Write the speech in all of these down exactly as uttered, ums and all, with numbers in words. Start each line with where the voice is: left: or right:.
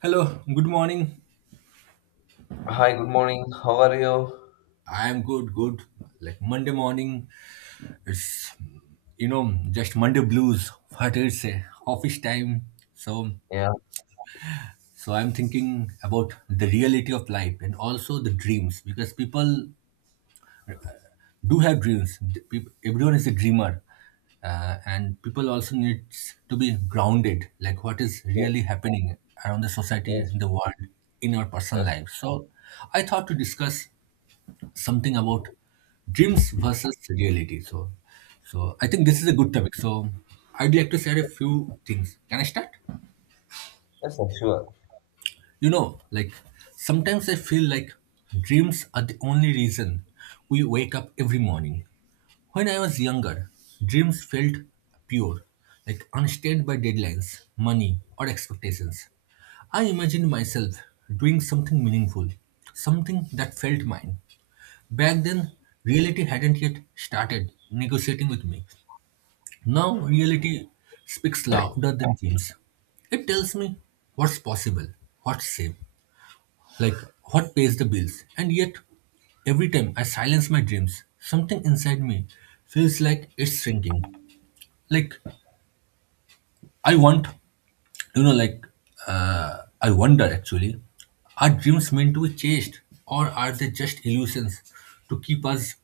right: Hello, good morning.
left: Hi, good morning. How are you?
right: I am good, good. Like Monday morning, it's you know just Monday blues. What it's uh, office time. So
left: Yeah,
right: so I'm thinking about the reality of life and also the dreams because people do have dreams. The peop- Everyone is a dreamer, uh, and people also need to be grounded. Like what is
left: so-
right: really happening around the society
left: yes,
right: and the world in our personal
left: yes,
right: life. So I thought to discuss something about dreams versus reality. So, so I think this is a good topic. So, I'd like to share a few things. Can I start?
left: yes, sir, sure.
right: You know, like sometimes I feel like dreams are the only reason we wake up every morning. When I was younger, dreams felt pure, like unstained by deadlines, money, or expectations. I imagined myself doing something meaningful, something that felt mine. Back then, reality hadn't yet started negotiating with me. Now, reality speaks louder than dreams. It tells me what's possible, what's safe, like what pays the bills. And yet, every time I silence my dreams, something inside me feels like it's shrinking. Like, I want, you know, like, uh, I wonder actually, are dreams meant to be chased or are they just illusions to keep us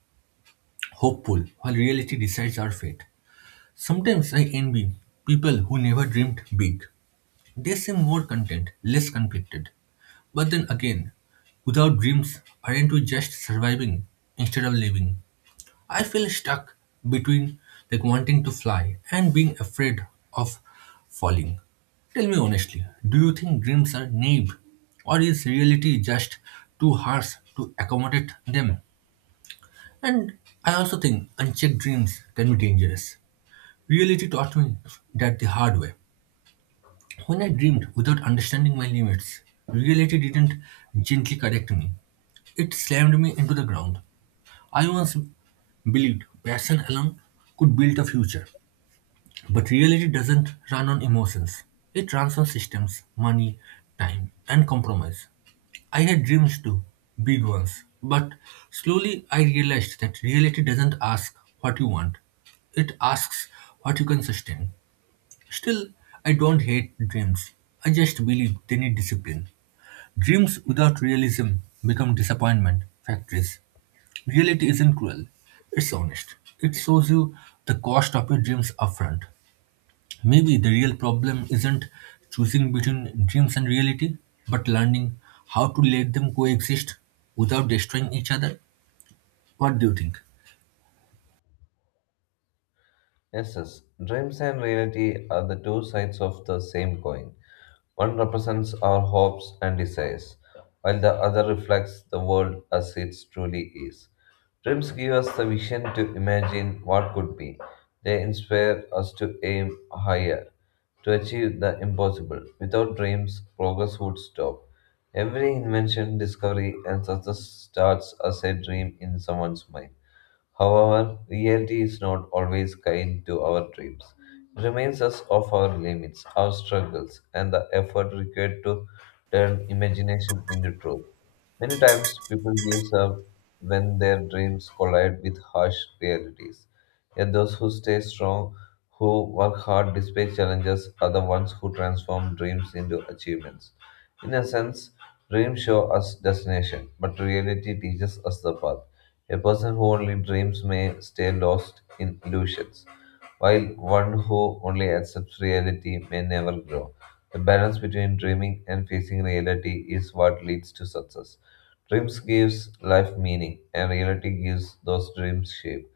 right: hopeful while reality decides our fate? Sometimes I envy people who never dreamed big. They seem more content, less conflicted. But then again, without dreams, aren't we just surviving instead of living? I feel stuck between like wanting to fly and being afraid of falling. Tell me honestly, do you think dreams are naive or is reality just too harsh to accommodate them? And I also think unchecked dreams can be dangerous. Reality taught me that the hard way. When I dreamed without understanding my limits, reality didn't gently correct me. It slammed me into the ground. I once believed passion alone could build a future, but reality doesn't run on emotions. It runs on systems, money, time, and compromise. I had dreams too, big ones, but slowly I realized that reality doesn't ask what you want, it asks what you can sustain. Still, I don't hate dreams. I just believe they need discipline. Dreams without realism become disappointment factories. Reality isn't cruel, it's honest. It shows you the cost of your dreams upfront. Maybe the real problem isn't choosing between dreams and reality, but learning how to let them coexist without destroying each other. What do you think?
left: Yes, yes. Dreams and reality are the two sides of the same coin. One represents our hopes and desires, while the other reflects the world as it truly is. Dreams give us the vision to imagine what could be. They inspire us to aim higher, to achieve the impossible. Without dreams, progress would stop. Every invention, discovery, and success starts as a dream in someone's mind. However, reality is not always kind to our dreams. It reminds us of our limits, our struggles, and the effort required to turn imagination into truth. Many times, people give up when their dreams collide with harsh realities. Yet, those who stay strong, who work hard despite challenges, are the ones who transform dreams into achievements. In a sense, dreams show us destination, but reality teaches us the path. A person who only dreams may stay lost in illusions, while one who only accepts reality may never grow. The balance between dreaming and facing reality is what leads to success. Dreams gives life meaning, and reality gives those dreams shape.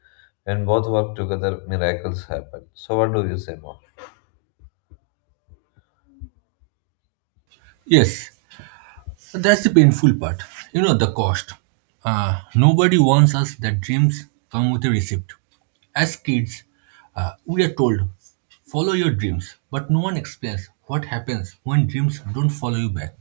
left: When both work together, miracles happen. So, what do you say more?
right: Yes, that's the painful part. You know, the cost. Uh, nobody warns us that dreams come with a receipt. As kids, uh, we are told, follow your dreams, but no one explains what happens when dreams don't follow you back.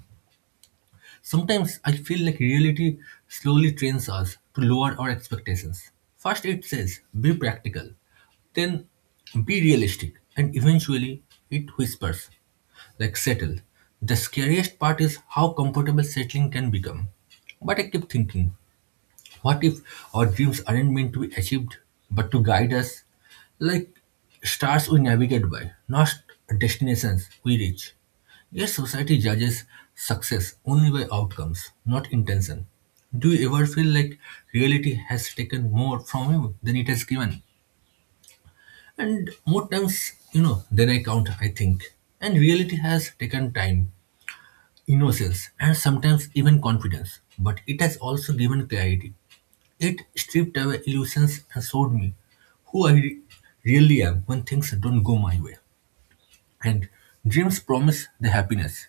right: Sometimes I feel like reality slowly trains us to lower our expectations. First, it says, be practical, then, be realistic, and eventually, it whispers, like settle. The scariest part is how comfortable settling can become. But I keep thinking, what if our dreams aren't meant to be achieved, but to guide us like stars we navigate by, not destinations we reach? Yes, society judges success only by outcomes, not intention. Do you ever feel like reality has taken more from you than it has given? And more times, you know, than I count, I think. And reality has taken time, innocence, and sometimes even confidence, but it has also given clarity. It stripped away illusions and showed me who I re- really am when things don't go my way. And dreams promise the happiness.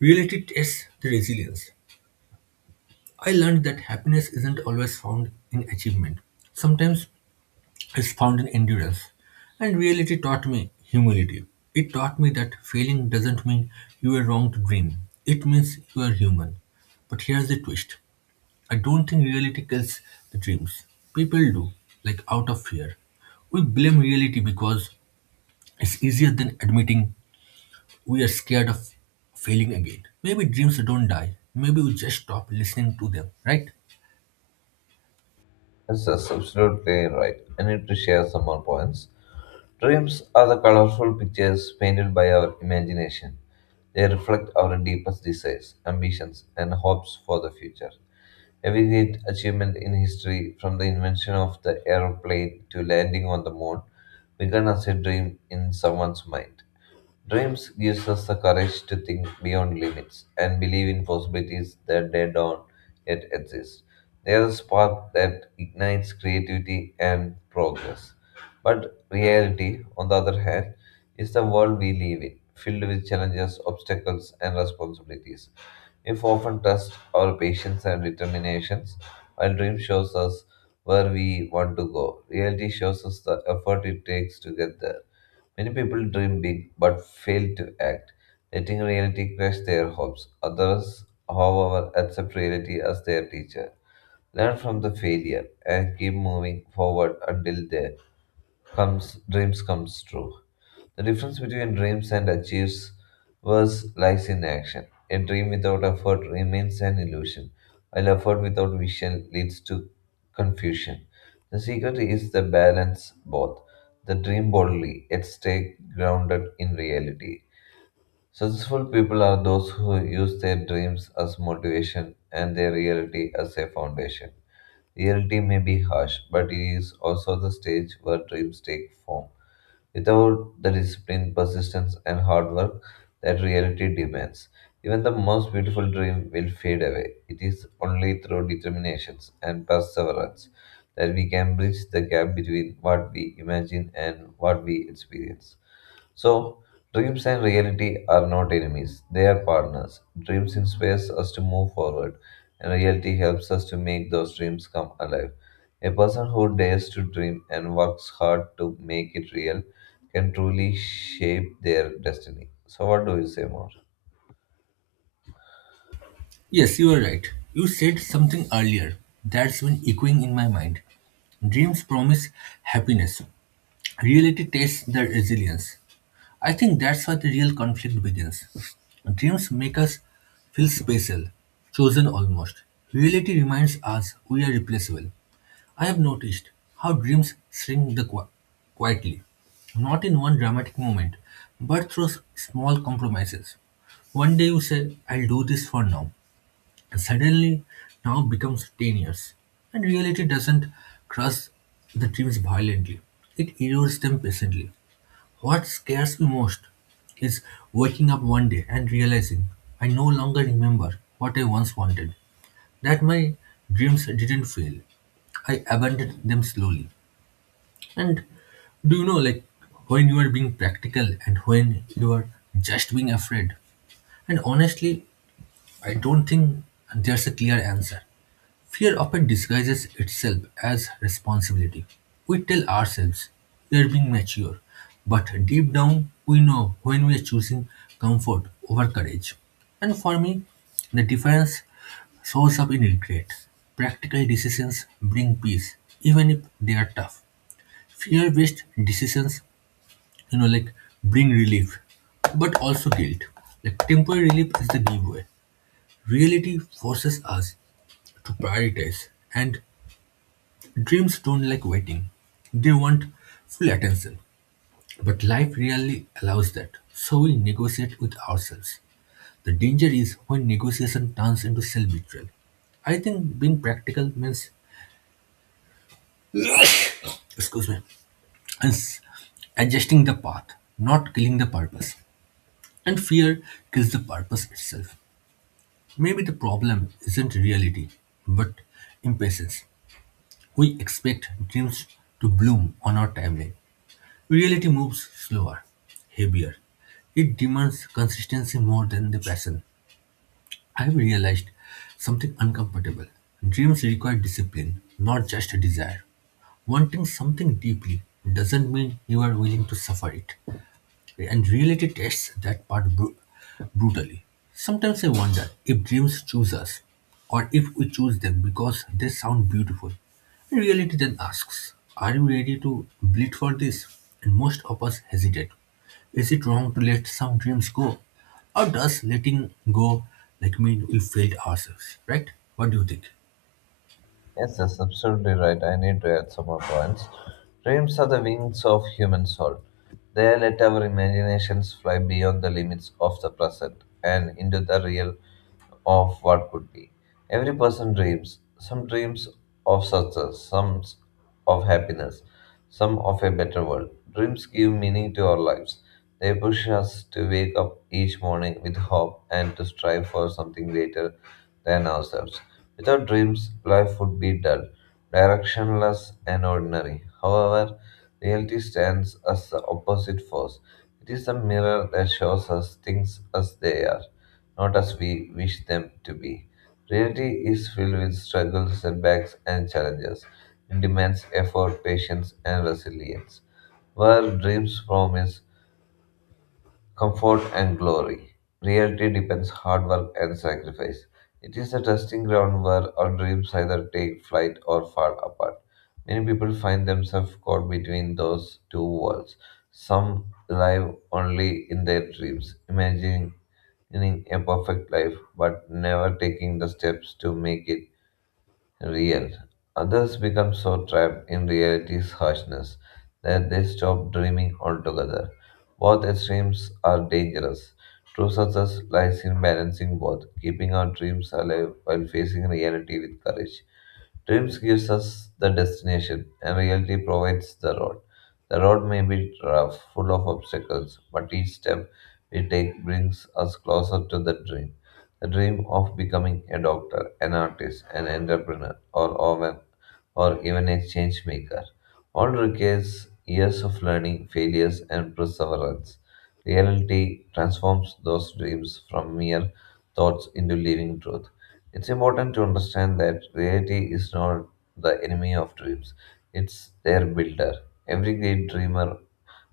right: Reality tests the resilience. I learned that happiness isn't always found in achievement. Sometimes it's found in endurance. And reality taught me humility. It taught me that failing doesn't mean you were wrong to dream. It means you are human. But here's the twist. I don't think reality kills the dreams. People do, like out of fear. We blame reality because it's easier than admitting we are scared of failing again. Maybe dreams don't die. Maybe we just stop listening to them, right?
left: Yes, that's absolutely right. I need to share some more points. Dreams are the colorful pictures painted by our imagination. They reflect our deepest desires, ambitions, and hopes for the future. Every great achievement in history, from the invention of the aeroplane to landing on the moon, began as a dream in someone's mind. Dreams gives us the courage to think beyond limits and believe in possibilities that they don't yet exist. They are the spark that ignites creativity and progress. But reality, on the other hand, is the world we live in, filled with challenges, obstacles, and responsibilities. If often test our patience and determinations, while dream shows us where we want to go, reality shows us the effort it takes to get there. Many people dream big but fail to act, letting reality crush their hopes. Others, however, accept reality as their teacher. Learn from the failure and keep moving forward until their comes dreams comes true. The difference between dreams and achievers lies in action. A dream without effort remains an illusion, while effort without vision leads to confusion. The secret is the balance both. The dream boldly, yet stay grounded in reality. Successful people are those who use their dreams as motivation and their reality as a foundation. Reality may be harsh, but it is also the stage where dreams take form without the discipline, persistence, and hard work that reality demands. Even the most beautiful dream will fade away. It is only through determination and perseverance that we can bridge the gap between what we imagine and what we experience. So, dreams and reality are not enemies, they are partners. Dreams inspires us to move forward, and reality helps us to make those dreams come alive. A person who dares to dream and works hard to make it real can truly shape their destiny. So, what do you say more?
right: Yes, you are right. You said something earlier that's been echoing in my mind. Dreams promise happiness. Reality tests their resilience. I think that's where the real conflict begins. Dreams make us feel special, chosen almost. Reality reminds us we are replaceable. I have noticed how dreams shrink the qui- quietly, not in one dramatic moment, but through s- small compromises. One day you say, I'll do this for now, and suddenly now becomes ten years. And reality doesn't crush the dreams violently, it erodes them patiently. What scares me most is waking up one day and realizing I no longer remember what I once wanted, that my dreams didn't fail. I abandoned them slowly. And do you know, like, when you are being practical and when you are just being afraid? And honestly, I don't think there's a clear answer. Fear often disguises itself as responsibility. We tell ourselves we are being mature, but deep down we know when we are choosing comfort over courage. And for me, the difference shows up in regret. Practical decisions bring peace, even if they are tough. Fear-based decisions, you know, like bring relief, but also guilt. Like temporary relief is the giveaway. Reality forces us to prioritize, and dreams don't like waiting. They want full attention. But life rarely allows that. So we negotiate with ourselves. The danger is when negotiation turns into self-betrayal. I think being practical means, excuse me, is adjusting the path, not killing the purpose. And fear kills the purpose itself. Maybe the problem isn't reality, but impatience. We expect dreams to bloom on our timeline. Reality moves slower, heavier. It demands consistency more than the passion. I have realized something uncomfortable. Dreams require discipline, not just a desire. Wanting something deeply doesn't mean you are willing to suffer it and reality tests that part bru- brutally. Sometimes I wonder if dreams choose us or if we choose them because they sound beautiful. Reality then asks, are you ready to bleed for this? And most of us hesitate. Is it wrong to let some dreams go? Or does letting go like mean we failed ourselves, right? What do you think?
left: Yes, that's absolutely right. I need to add some more points. Dreams are the wings of human soul. They let our imaginations fly beyond the limits of the present and into the real of what could be. Every person dreams. Some dreams of success, some of happiness, some of a better world. Dreams give meaning to our lives. They push us to wake up each morning with hope and to strive for something greater than ourselves. Without dreams, life would be dull, directionless, and ordinary. However, reality stands as the opposite force. It is a mirror that shows us things as they are, not as we wish them to be. Reality is filled with struggles, setbacks, and challenges. It demands effort, patience, and resilience. Where dreams promise comfort and glory. Reality depends hard work and sacrifice. It is the testing ground where our dreams either take flight or fall apart. Many people find themselves caught between those two worlds. Some live only in their dreams, imagining a perfect life, but never taking the steps to make it real. Others become so trapped in reality's harshness that they stop dreaming altogether. Both extremes are dangerous. True success lies in balancing both, keeping our dreams alive while facing reality with courage. Dreams gives us the destination, and reality provides the road. The road may be rough, full of obstacles, but each step we take brings us closer to the dream. The dream of becoming a doctor, an artist, an entrepreneur, or, or, or even a change maker. All requires years of learning, failures, and perseverance. Reality transforms those dreams from mere thoughts into living truth. It's important to understand that reality is not the enemy of dreams, it's their builder. Every great dreamer,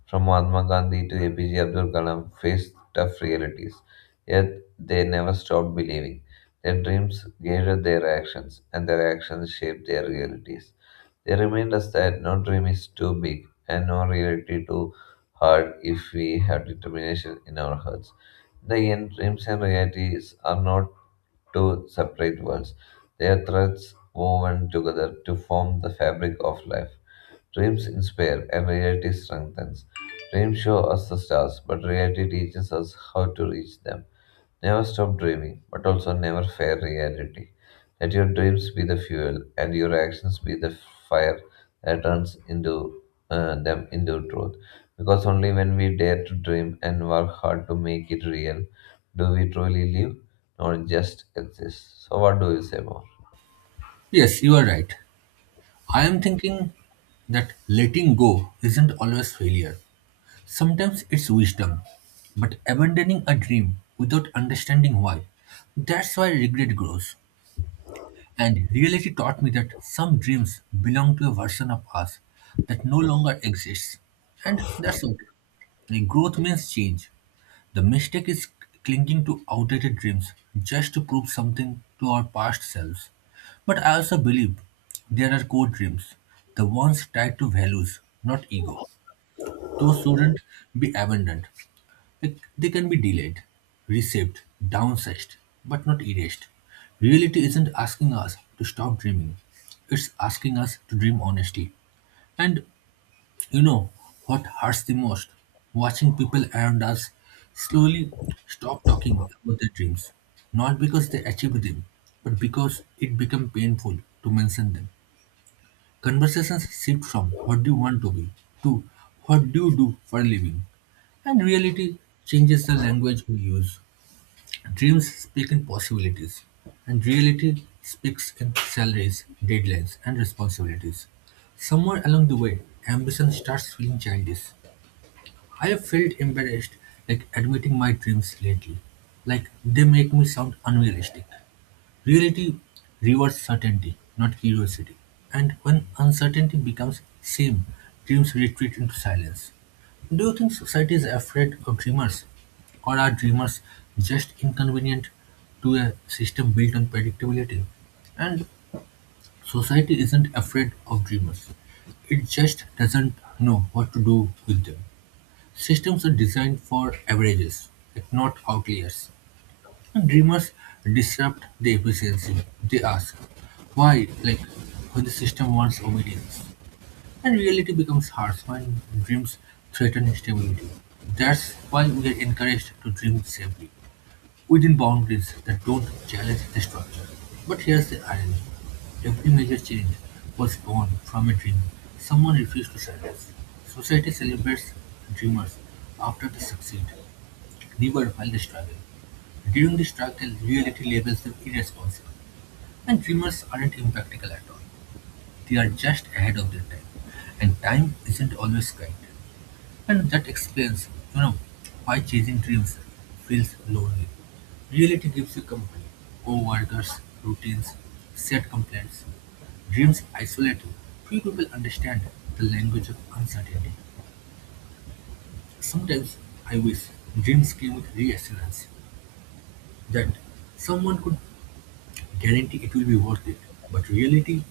left: from Mahatma Gandhi to A P J Abdul Kalam, faced tough realities, yet they never stopped believing. Their dreams guided their actions, and their actions shaped their realities. They remind us that no dream is too big and no reality too hard if we have determination in our hearts. The end dreams and realities are not two separate worlds. They are threads woven together to form the fabric of life. Dreams inspire and reality strengthens. Dreams show us the stars, but reality teaches us how to reach them. Never stop dreaming, but also never fear reality. Let your dreams be the fuel and your actions be the fire that turns into uh, them into truth. Because only when we dare to dream and work hard to make it real do we truly live, not just exist. So, what do you say more?
right: Yes, you are right. I am thinking that letting go isn't always failure. Sometimes it's wisdom, but abandoning a dream without understanding why. That's why regret grows. And reality taught me that some dreams belong to a version of us that no longer exists. And that's okay. And growth means change. The mistake is clinging to outdated dreams just to prove something to our past selves. But I also believe there are core dreams, the ones tied to values, not ego. Those shouldn't be abandoned. Like, they can be delayed, reshaped, downsized, but not erased. Reality isn't asking us to stop dreaming, it's asking us to dream honestly. And you know what hurts the most? Watching people around us slowly stop talking about their dreams, not because they achieved them, but because it became painful to mention them. Conversations shift from what do you want to be to what do you do for a living. And reality changes the language we use. Dreams speak in possibilities, and reality speaks in salaries, deadlines, and responsibilities. Somewhere along the way, ambition starts feeling childish. I have felt embarrassed like admitting my dreams lately, like they make me sound unrealistic. Reality rewards certainty, not curiosity, and when uncertainty becomes same, dreams retreat into silence. Do you think society is afraid of dreamers, or are dreamers just inconvenient to a system built on predictability? And society isn't afraid of dreamers, it just doesn't know what to do with them. Systems are designed for averages, like not outliers. Dreamers disrupt the efficiency. They ask, why, like when the system wants obedience. And reality becomes harsh when dreams threaten stability. That's why we are encouraged to dream safely, within boundaries that don't challenge the structure. But here's the irony. Every major change was born from a dream someone refused to silence. Society celebrates dreamers after they succeed, never were while they struggle. During the struggle, reality labels them irresponsible. And dreamers aren't impractical at all. They are just ahead of their time. And time isn't always kind. And that explains, you know, why chasing dreams feels lonely. Reality gives you company, co-workers, routines, set complaints. Dreams isolate you. Few people understand the language of uncertainty. Sometimes I wish dreams came with reassurance that someone could guarantee it will be worth it. But reality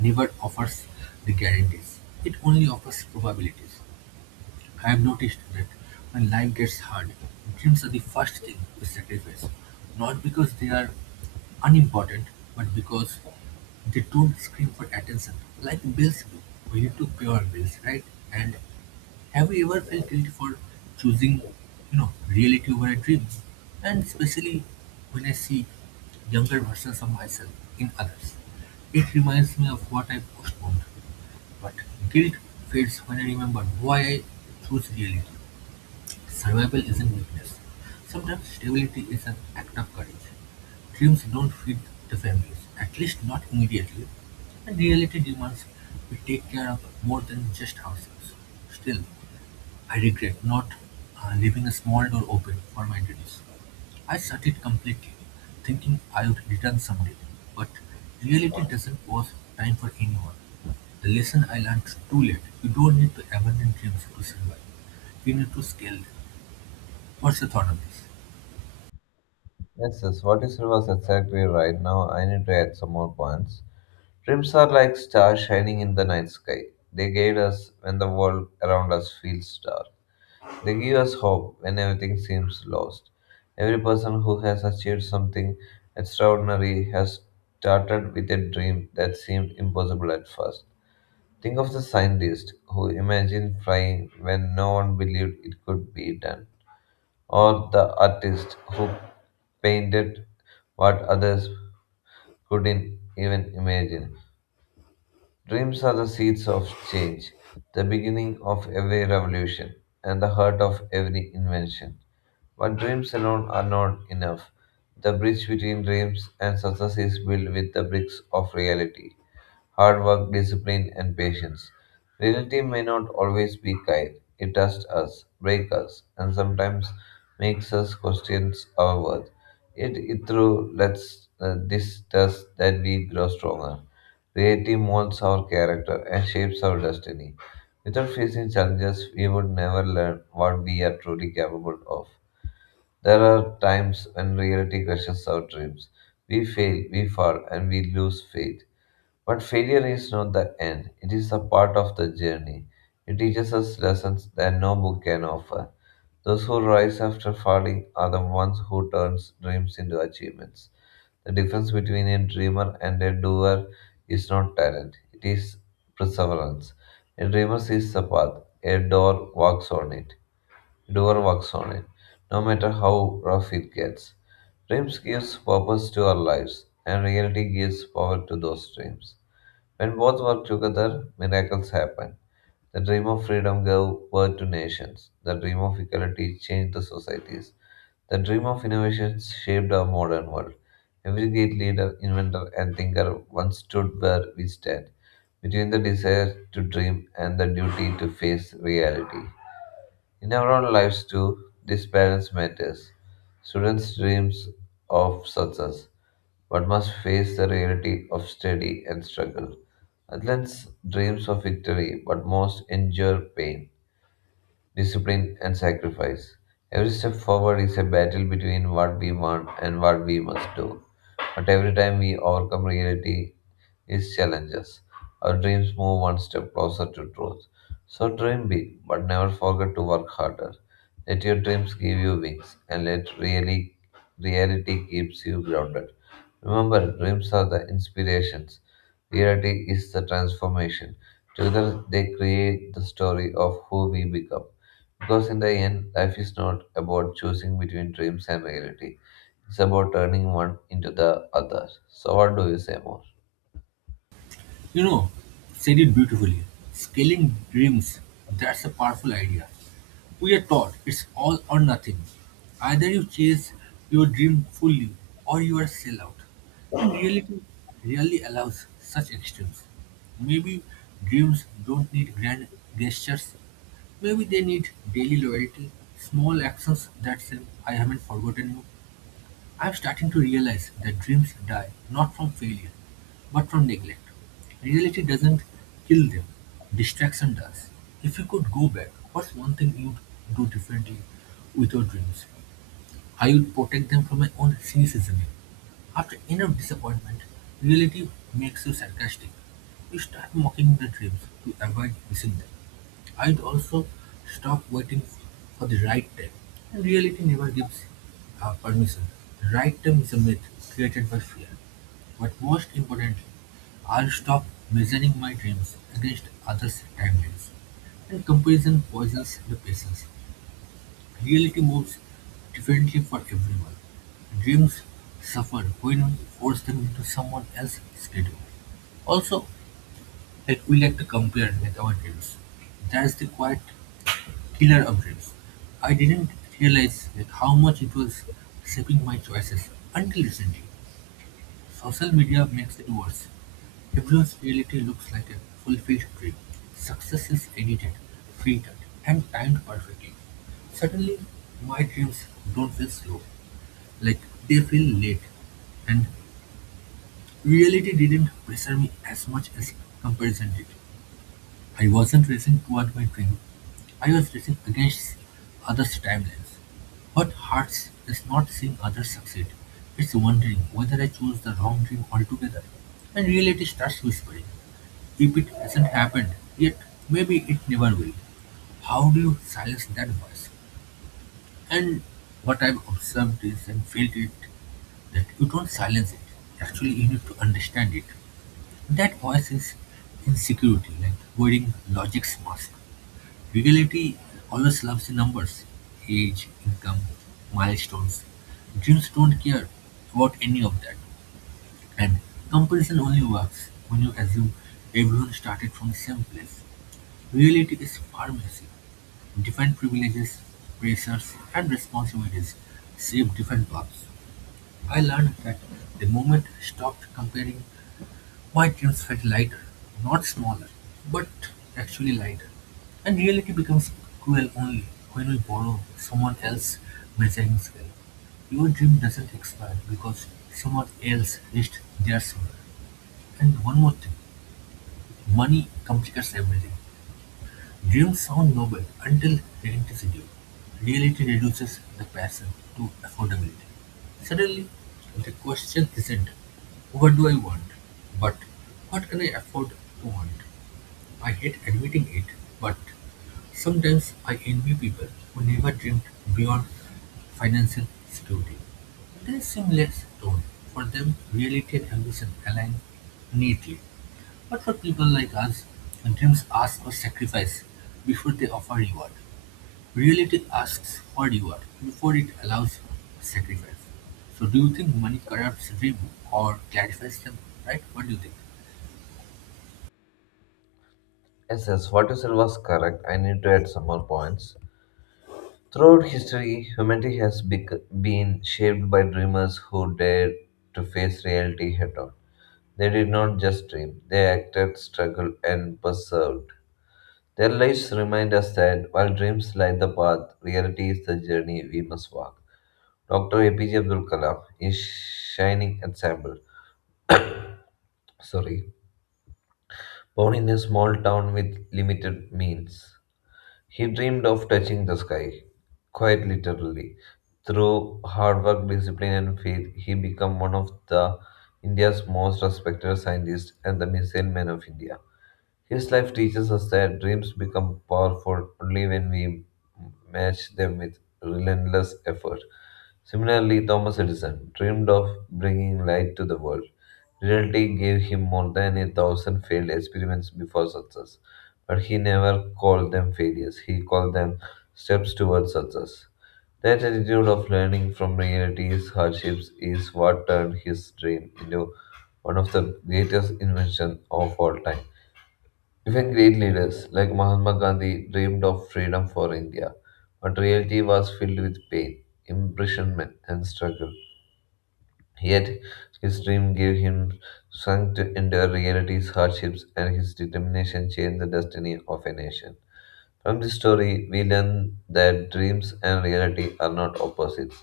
right: never offers the guarantees, it only offers probabilities. I've noticed that when life gets hard, dreams are the first thing we sacrifice, not because they are unimportant, but because they don't scream for attention like bills do. We need to pay our bills, right? And have you ever felt guilty for choosing, you know, reality over a dream? And especially when I see younger versions of myself in others, it reminds me of what I postponed. But guilt fades when I remember why I choose reality. Survival isn't weakness. Sometimes stability is an act of courage. Dreams don't feed the families, at least not immediately. And reality demands we take care of more than just ourselves. Still, I regret not uh, leaving a small door open for my duties. I shut it completely, thinking I would return someday. But reality doesn't pause time for anyone. The lesson I learned too late. You don't need to abandon dreams to survive. You need to scale them. What's your thought on this?
left: Yes, yes, what you said was exactly right. Now, I need to add some more points. Dreams are like stars shining in the night sky. They guide us when the world around us feels dark. They give us hope when everything seems lost. Every person who has achieved something extraordinary has started with a dream that seemed impossible at first. Think of the scientists who imagined flying when no one believed it could be done, or the artist who painted what others couldn't even imagine. Dreams are the seeds of change, the beginning of every revolution, and the heart of every invention. But dreams alone are not enough. The bridge between dreams and success is built with the bricks of reality hard work, discipline, and patience. Reality may not always be kind. It tests us, breaks us, and sometimes makes us question our worth. Yet, it through lets uh, this test that we grow stronger. Reality molds our character and shapes our destiny. Without facing challenges, we would never learn what we are truly capable of. There are times when reality crushes our dreams. We fail, we fall, and we lose faith. But failure is not the end, it is a part of the journey. It teaches us lessons that no book can offer. Those who rise after falling are the ones who turn dreams into achievements. The difference between a dreamer and a doer is not talent, it is perseverance. A dreamer sees the path, a door walks on it, doer works on it, no matter how rough it gets. Dreams gives purpose to our lives, and reality gives power to those dreams. When both work together, miracles happen. The dream of freedom gave birth to nations. The dream of equality changed the societies. The dream of innovation shaped our modern world. Every great leader, inventor, and thinker once stood where we stand, between the desire to dream and the duty to face reality. In our own lives too, this balance matters. Students dreams of success, but must face the reality of study and struggle. Athletes dreams of victory, but most endure pain discipline, and sacrifice. Every step forward is a battle between what we want and what we must do. But every time we overcome reality, its challenges, our dreams move one step closer to truth. So dream big, but never forget to work harder. Let your dreams give you wings, and let really reality keeps you grounded. Remember, dreams are the inspirations. Reality is the transformation. Together, they create the story of who we become. Because in the end, life is not about choosing between dreams and reality. It's about turning one into the other. So what do you say more?
right: You know, said it beautifully. Scaling dreams, that's a powerful idea. We are taught it's all or nothing. Either you chase your dream fully or you are a sellout. And reality rarely allows such extremes. Maybe dreams don't need grand gestures. Maybe they need daily loyalty, small actions that say, I haven't forgotten you. I'm starting to realize that dreams die not from failure, but from neglect. Reality doesn't kill them, distraction does. If you could go back, what's one thing you'd do differently with your dreams? I would protect them from my own cynicism. After enough disappointment, reality makes you sarcastic. You start mocking their dreams to avoid missing them. I'd also stop waiting for the right time. And reality never gives uh, permission. The right time is a myth created by fear. But most importantly, I'll stop measuring my dreams against others' timelines. And comparison poisons the patience. Reality moves differently for everyone. Dreams suffer when we force them into someone else's schedule. Also, like we like to compare with our dreams. That's the quiet killer of dreams. I didn't realize like how much it was shaping my choices until recently. Social media makes it worse. Everyone's reality looks like a fulfilled dream. Success is edited, filtered, and timed perfectly. Suddenly, my dreams don't feel slow, like they feel late, and reality didn't pressure me as much as comparison did. I wasn't racing toward my dream. I was racing against others' timelines. What hurts is not seeing others succeed. It's wondering whether I chose the wrong dream altogether. And reality starts whispering. If it hasn't happened yet, maybe it never will. How do you silence that voice? And what I've observed is and felt it that you don't silence it. Actually, you need to understand it. That voice is insecurity, like wearing logic's mask. Reality always loves the numbers age, income, milestones. Dreams don't care about any of that. And comparison only works when you assume everyone started from the same place. Reality is far messy. Different privileges, pressures, and responsibilities shape different paths. I learned that the moment I stopped comparing my jeans felt lighter, not smaller, but actually lighter, and reality becomes cruel only when we borrow someone else's measuring scale. Your dream doesn't expire because someone else reached theirs sooner. And one more thing, money complicates everything. Dreams sound noble until reality's due; reality reduces the passion to affordability. Suddenly, the question isn't, what do I want? But, what can I afford to want? I hate admitting it, but sometimes I envy people who never dreamed beyond financial security. They seem less torn. For them, reality and ambition align neatly. But for people like us, dreams ask for sacrifice before they offer reward. Reality asks for reward before it allows for sacrifice. So, do you think money corrupts dream or clarifies them? Right? What do you think?
left: Yes, yes, what you said was correct. I need to add some more points. Throughout history, humanity has bec- been shaped by dreamers who dared to face reality head on. They did not just dream, they acted, struggled, and persevered. Their lives remind us that while dreams light the path, reality is the journey we must walk. Doctor A P J Abdul Kalam, his shining example. Sorry, born in a small town with limited means, he dreamed of touching the sky, quite literally. Through hard work, discipline, and faith, he became one of the India's most respected scientists and the missile man of India. His life teaches us that dreams become powerful only when we match them with relentless effort. Similarly, Thomas Edison dreamed of bringing light to the world. Reality gave him more than a thousand failed experiments before success, but he never called them failures. He called them steps towards success. That attitude of learning from reality's hardships is what turned his dream into one of the greatest inventions of all time. Even great leaders like Mahatma Gandhi dreamed of freedom for India, but reality was filled with pain, imprisonment, and struggle. Yet his dream gave him strength to endure reality's hardships, and his determination changed the destiny of a nation. From this story, we learn that dreams and reality are not opposites,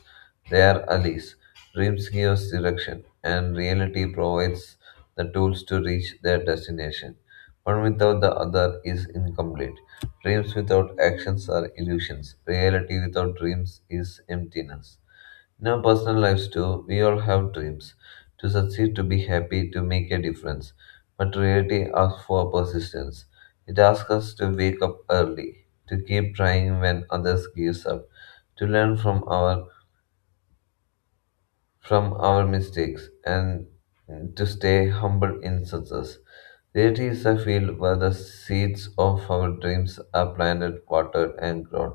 left: they are allies. Dreams give us direction, and reality provides the tools to reach their destination. One without the other is incomplete. Dreams without actions are illusions. Reality without dreams is emptiness. In our personal lives too, we all have dreams to succeed, to be happy, to make a difference. But reality asks for persistence. It asks us to wake up early, to keep trying when others give up, to learn from our from our mistakes, and to stay humble in success. Reality is a field where the seeds of our dreams are planted, watered, and grown.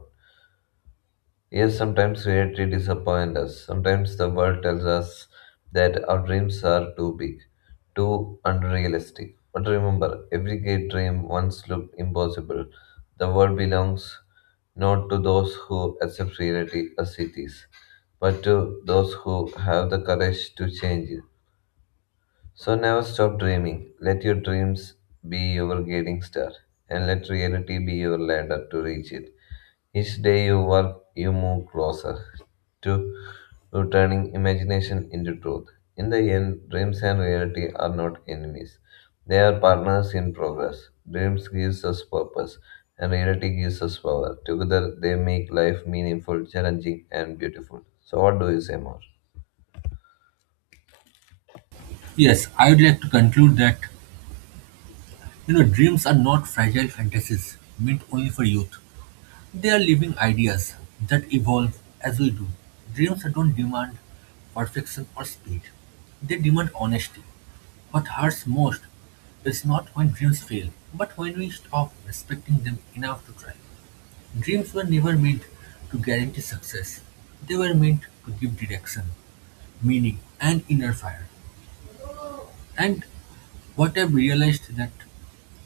left: Yes, sometimes reality disappoints us. Sometimes the world tells us that our dreams are too big, too unrealistic. But remember, every great dream once looked impossible. The world belongs not to those who accept reality as it is, but to those who have the courage to change it. So never stop dreaming. Let your dreams be your guiding star, and let reality be your ladder to reach it. Each day you work, you move closer to to turning imagination into truth. In the end, dreams and reality are not enemies. They are partners in progress. Dreams gives us purpose and reality gives us power. Together they make life meaningful, challenging and beautiful. So what do you say more?
right: Yes, I would like to conclude that you know dreams are not fragile fantasies meant only for youth. They are living ideas that evolve as we do. Dreams don't demand perfection or speed, they demand honesty. What hurts most is not when dreams fail, but when we stop respecting them enough to try. Dreams were never meant to guarantee success, they were meant to give direction, meaning, and inner fire. And what I've realized that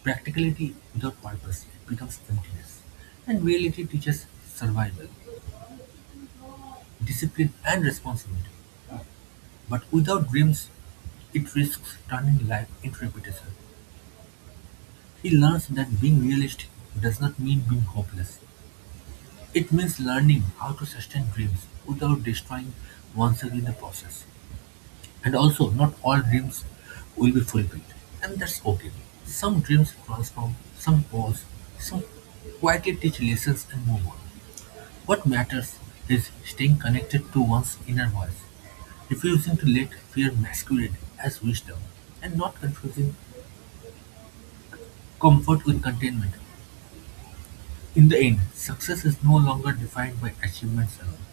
right: practicality without purpose becomes emptiness, and reality teaches survival. Discipline and responsibility. But without dreams, it risks turning life into repetition. He learns that being realistic does not mean being hopeless. It means learning how to sustain dreams without destroying oneself in the process. And also, not all dreams will be fulfilled, and that's okay. Some dreams transform, some pause, some quietly teach lessons and move on. What matters is staying connected to one's inner voice, refusing to let fear masquerade as wisdom, and not confusing comfort with contentment. In the end, success is no longer defined by achievements alone,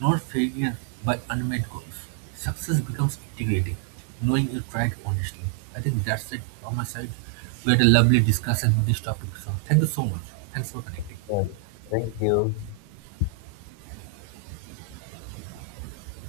right: nor failure by unmet goals. Success becomes integrating, knowing you tried honestly. I think that's it on my side. We had a lovely discussion on this topic, so thank you so much. Thanks for connecting.
left: Yeah. Thank you.